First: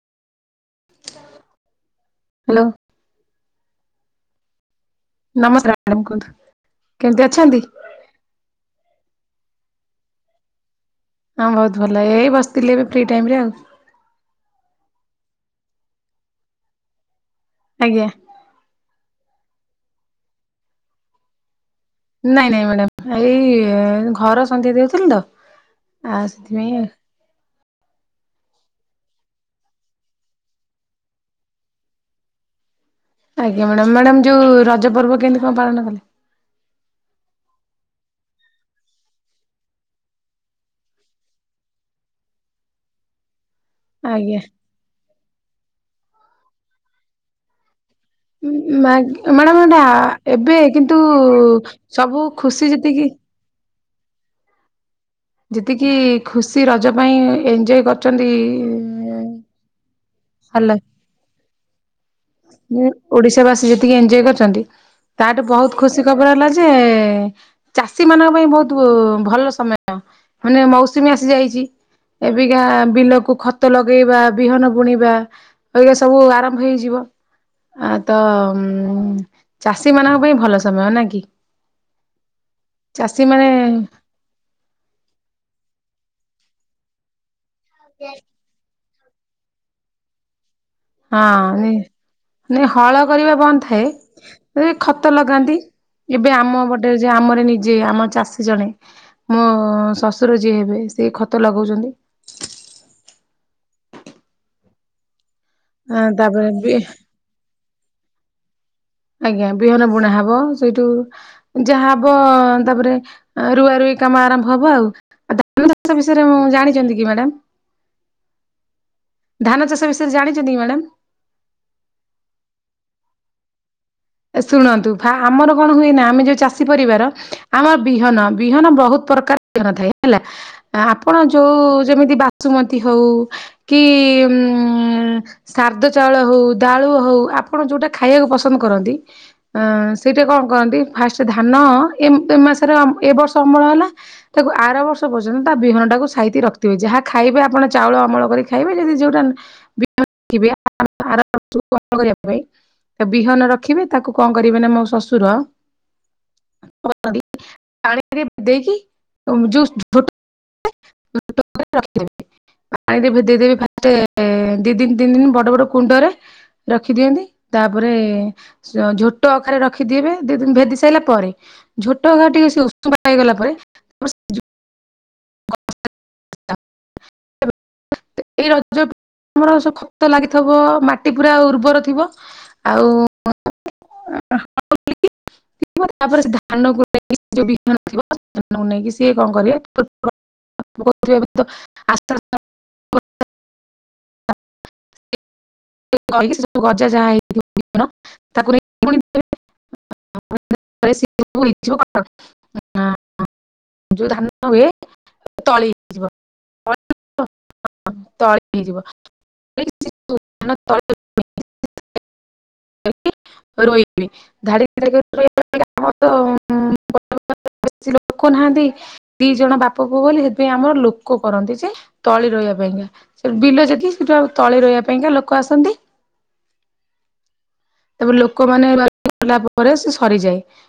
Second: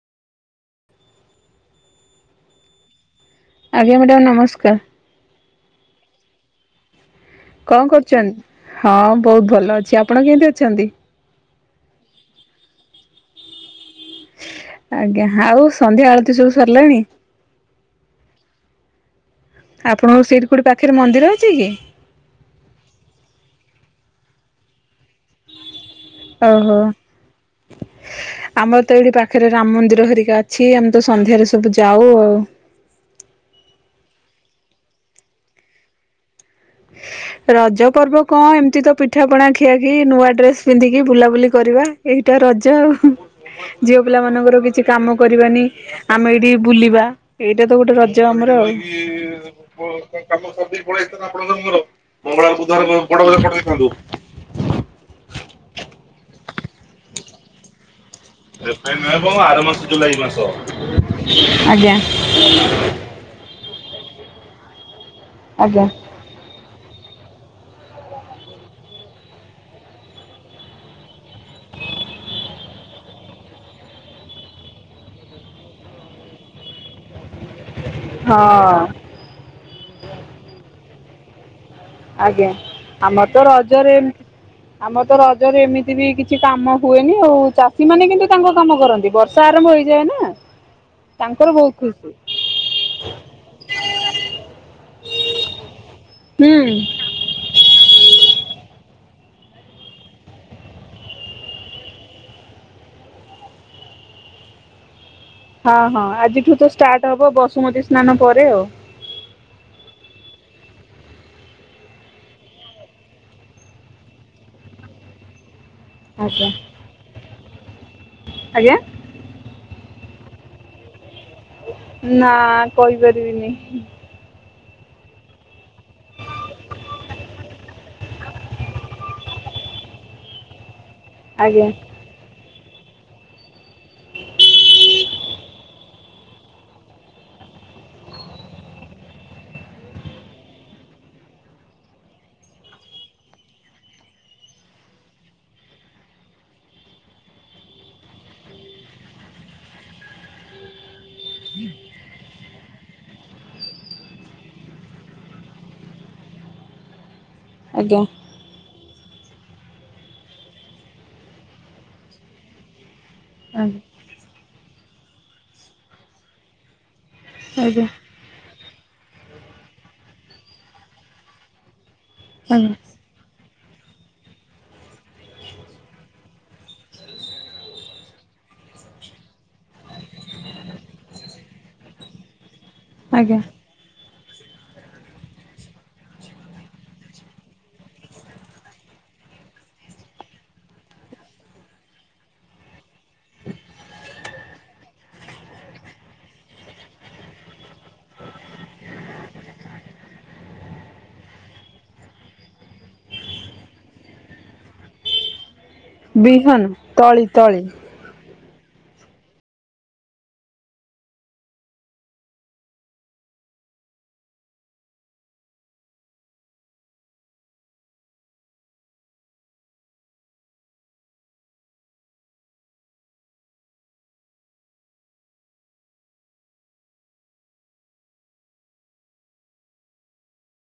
Hello. ଆଜ୍ଞା ମ୍ୟାଡ଼ା ନମସ୍କାର। ନମ ସ୍କାର ମ୍ୟାଡ଼ାମ କୁହନ୍ତୁ କେମିତି ଅଛନ୍ତି। କଣ କରୁଚନ୍ତି? ହଁ ବୋହୁତ ଭଲ ଅଛି ଆପଣ କେମିତି ଅଛନ୍ତି? ହଁ ବହୁତ ଭଲ ଏଇ ବସିଥିଲି ଏବେ ଫ୍ରି ଟାଇମରେ ଆଉ। ଆଜ୍ଞା ଆଉ ସନ୍ଧ୍ୟା ଆଳତି ସବୁ ସରିଲାଣି। ଆଜ୍ଞା। ଆପଣଙ୍କ ସିଇଟିକୋଉଟି ପାଖରେ ମନ୍ଦିର ଅଛି କି? ନାଇଁ ନାଇଁ ମ୍ୟାଡ଼ାମ ଏଇ ଘର ସନ୍ଧ୍ୟା ଦେଉଥିଲି ତ। ଆ ସେଥିପାଇଁ ଓହୋ। ଆମର ତ ଏଇଟି ପାଖରେ ରାମ ମନ୍ଦିର ହରିକା ଅଛି ଆମେ ତ ସନ୍ଧ୍ୟାରେ ସବୁ ଯାଉ ଆଉ। ଆଜ୍ଞା ମ୍ୟାଡାମ ମ୍ୟାଡାମ ଯୋଉ ରଜ ପର୍ବ କେମିତି କଣ ପାଳନ କଲେ। [inaudible] ରଜ ପର୍ବ କଁ ଏମତି ତ ପିଠା ପଣା ଖିଆ କି ନୂଆ ଡ୍ରେସ ପିନ୍ଧିକି ବୁଲାବୁଲି କରିବା। ଏଇଟା ରଜ ଆଉ। ଝିଅ ଆଜ୍ଞା ପିଲାମାନଙ୍କର କିଛି କାମ କରିବାନି ଆମେ ଏଇଟି ବୁଲିବା ଏଇଟା ତ ଗୋଟେ ରଜ। ଆମର ଆଉ। ମ୍ୟାଡ଼ାମ ଏଟା ଏବେ କିନ୍ତୁ [unintelligible] ସବୁ ମଙ୍ଗଳବାର ଖୁସି ବୁଧବାର ଯେତିକି ବଡ ବଜେଟ ପଟେଇଥାନ୍ତୁ। ଯେତିକି ଖୁସି ରଜ ପାଇଁ ଏଞ୍ଜୟ କରିଚନ୍ତି। ଏବେ ନୁହେଁ ବ ଆର ମାସ ଜୁଲାଇ ମାସ। ହ୍ୟାଲୋ ଆଜ୍ଞା। ଉଁ ଓଡିଶା ବାସୀ ଯେତିକି ଏଞୟ କରିଚନ୍ତି। ତାଟୁ ବହୁତ ଆଜ୍ଞା। ଖୁସି ଖବର ହେଲା ଯେ ଚାଷୀମାନଙ୍କ ପାଇଁ ବୋହୁତୁ ଭଲ ସମୟ। ମାନେ ମୌସୁମୀ ଆସି ଯାଇଚି ଏବିକା ବିଲକୁ ଖତ ଲଗେଇବା ବିହନ ବୁଣିବା ବା ଅବିକା ସବୁ ଆରମ୍ଭ ହେଇଯିବ ଆ ତ ହଁ। ଚାଷୀମାନଙ୍କ ପାଇଁ ଭଲ ସମୟ ନା କି? ଆଜ୍ଞା ଚାଷୀ ଆମର ତ ମାନେ ରଜରେ ଏମ୍ ଆମର ତ ରଜରେ ଏମିତି ବି କିଛି କାମ ହୁଏନି ଆଉ। ଚାଷୀମାନେ କିନ୍ତୁ ତାଙ୍କ କାମ କରନ୍ତି ବର୍ଷା ଆରମ୍ଭ ହେଇଯାଏ ନା। ତାଙ୍କର ହଁ ବହୁତ ଖୁସି ନେଇଁ ହଳ କରିବା ବନ୍ଦ ଥାଏ। [unintelligible] ଖତ ଲଗାନ୍ତି ଏବେ ଆମ ହୁଁ ଗୋଟେ ଆମର ନିଜେ ଆମ ଚାଷୀ ଜଣେ ମୋ ଶଶୁର ଯିଏ ହେବେ ସିଏ ଖତ ଲଗଉଚନ୍ତି। ହଁ ହଁ ଆଁ ତାପରେ ଆଜିଠୁ ତ ବି ଷ୍ଟାର୍ଟ ହବ ବସୁମତୀ ସ୍ନାନ ପରେ ଆଉ। ଆଜ୍ଞା। ବିହନ ବୁଣା ହବ ସେଇଠୁ ଯାହା ହବ ତାପରେ ରୁଆ ରୁଇ କାମ ଆରମ୍ଭ ହବ ଆଉ। ଆ ଧାନ ଚାଷ ବିଷୟରେ ଆଜ୍ଞା ଜାଣିଚନ୍ତି କି ମ୍ୟାଡମ? ଆଜ୍ଞା? ଧାନ ଚାଷ ବିଷୟରେ ଜାଣିଚନ୍ତି କି ମ୍ୟାଡ଼ାମ? ନା କହିପାରିବିନି। ଶୁଣନ୍ତୁ, ଫା ଆମର କଣ ହୁଏ ନା ଆମେ ଯୋଉ ଚାଷୀ ପରିବାର ଆମର ବିହନ ବିହନ ବହୁତ ପ୍ରକାର ବିହନ ଥାଏ ହେଲା। [inaudible] ଆପଣ ଯୋଉ ଆଜ୍ଞା ଯେମିତି ବାସୁମତୀ ହଉ କି। [unintelligible] ଚାଉଳ ହଉ ଦାଳୁ ହଉ ଆପଣ ଯୋଉଁଟା ଖାଇବାକୁ ପସନ୍ଦ କରନ୍ତି ଅ ସେଇଟା କଣ କରନ୍ତି ଫାଷ୍ଟ ଧାନ ଏ ମ ଏ ମାସରେ ଏ ବର୍ଷ ଅମଳ ହେଲା। ତାକୁ ଆର ବର୍ଷ ପର୍ଯ୍ୟନ୍ତ ତା ବିହନଟାକୁ ସାଇତି ରଖିଥିବେ। ଯାହା ଖାଇବେ ଆପଣ ଚାଉଳ ଅମଳ କରି ଖାଇବେ। ଯଦି ଯୋଉଟା [unintelligible] ବିହନ ର ରଖି। ତାକୁ କଣ କରିବେ ନା ମୋ ଶଶୁର [unintelligible] ଆଜ୍ଞା ପାଣିରେ ଦେଇକି ଯୋଉ [unintelligible] ପାଣିରେ ଭେ ଦେଇଦେବେ ଆଜ୍ଞା ଫାଷ୍ଟ ଦି ଦିନି ତିନି ଦିନି ବଡ ବଡ କୁଣ୍ଡରେ ରଖିଦିଅନ୍ତି। ଆଜ୍ଞା ତାପରେ ଝୋଟ ଅଖାରେ ରଖିଥିବେ ଦି ଦିନି ଭେଦି ସାରିଲା ପରେ। ଝୋଟ ଅଖା ଟିକେ ସେ ଆଜ୍ଞା ଉଷୁମ ହେଇଗଲା ପରେ ହ [inaudible] ଏଇ ରଜ ଆମର ସବୁ ଖତ ଲାଗିଥବ ମାଟି ପୁରା ଉର୍ବର ଥିବ। ଆଉ ଆଜ୍ଞା। [unintelligible] ତାପରେ ଧାନ ପାଇଁ ଯୋଉ ବିହନ ଥିବ ନେଇକି ସିଏ କଣ କରିବେ। [unintelligible] କହିିକି ସେ ଗଜା ଯାହା ହେଇଥିବ ବିହନ ତାକୁ ନେଇ ପୁଣି। [unintelligible] [unintelligible] ଯୋଉ ଧାନ ହୁଏ ତଳି ହେଇଯିବ ବିହନ ତଳି [unintelligible] ତଳି ହେଇଯିବ। [unintelligible] ରହିବିନି [unintelligible] ଆମର ତ ବେଶୀ ଲୋକ କୁହାନ୍ତି। ଦି ଜଣ ବାପ ପୁଅ ଗଲେ ସେଥିପାଇଁ ଆମର ଲୋକ କରନ୍ତି ଯେ ତଳି ରେଇବା ପାଇଁ କା। ସେ ବିଲ ଯେତିକି ସେଠୁ ତଳି ରେଇବା ପାଇଁକା ଲୋକ ଆସନ୍ତି। ତାପରେ ଲୋକ ମାନେ ବାଛିଲା ପରେ ସେ ସରିଯାଏ।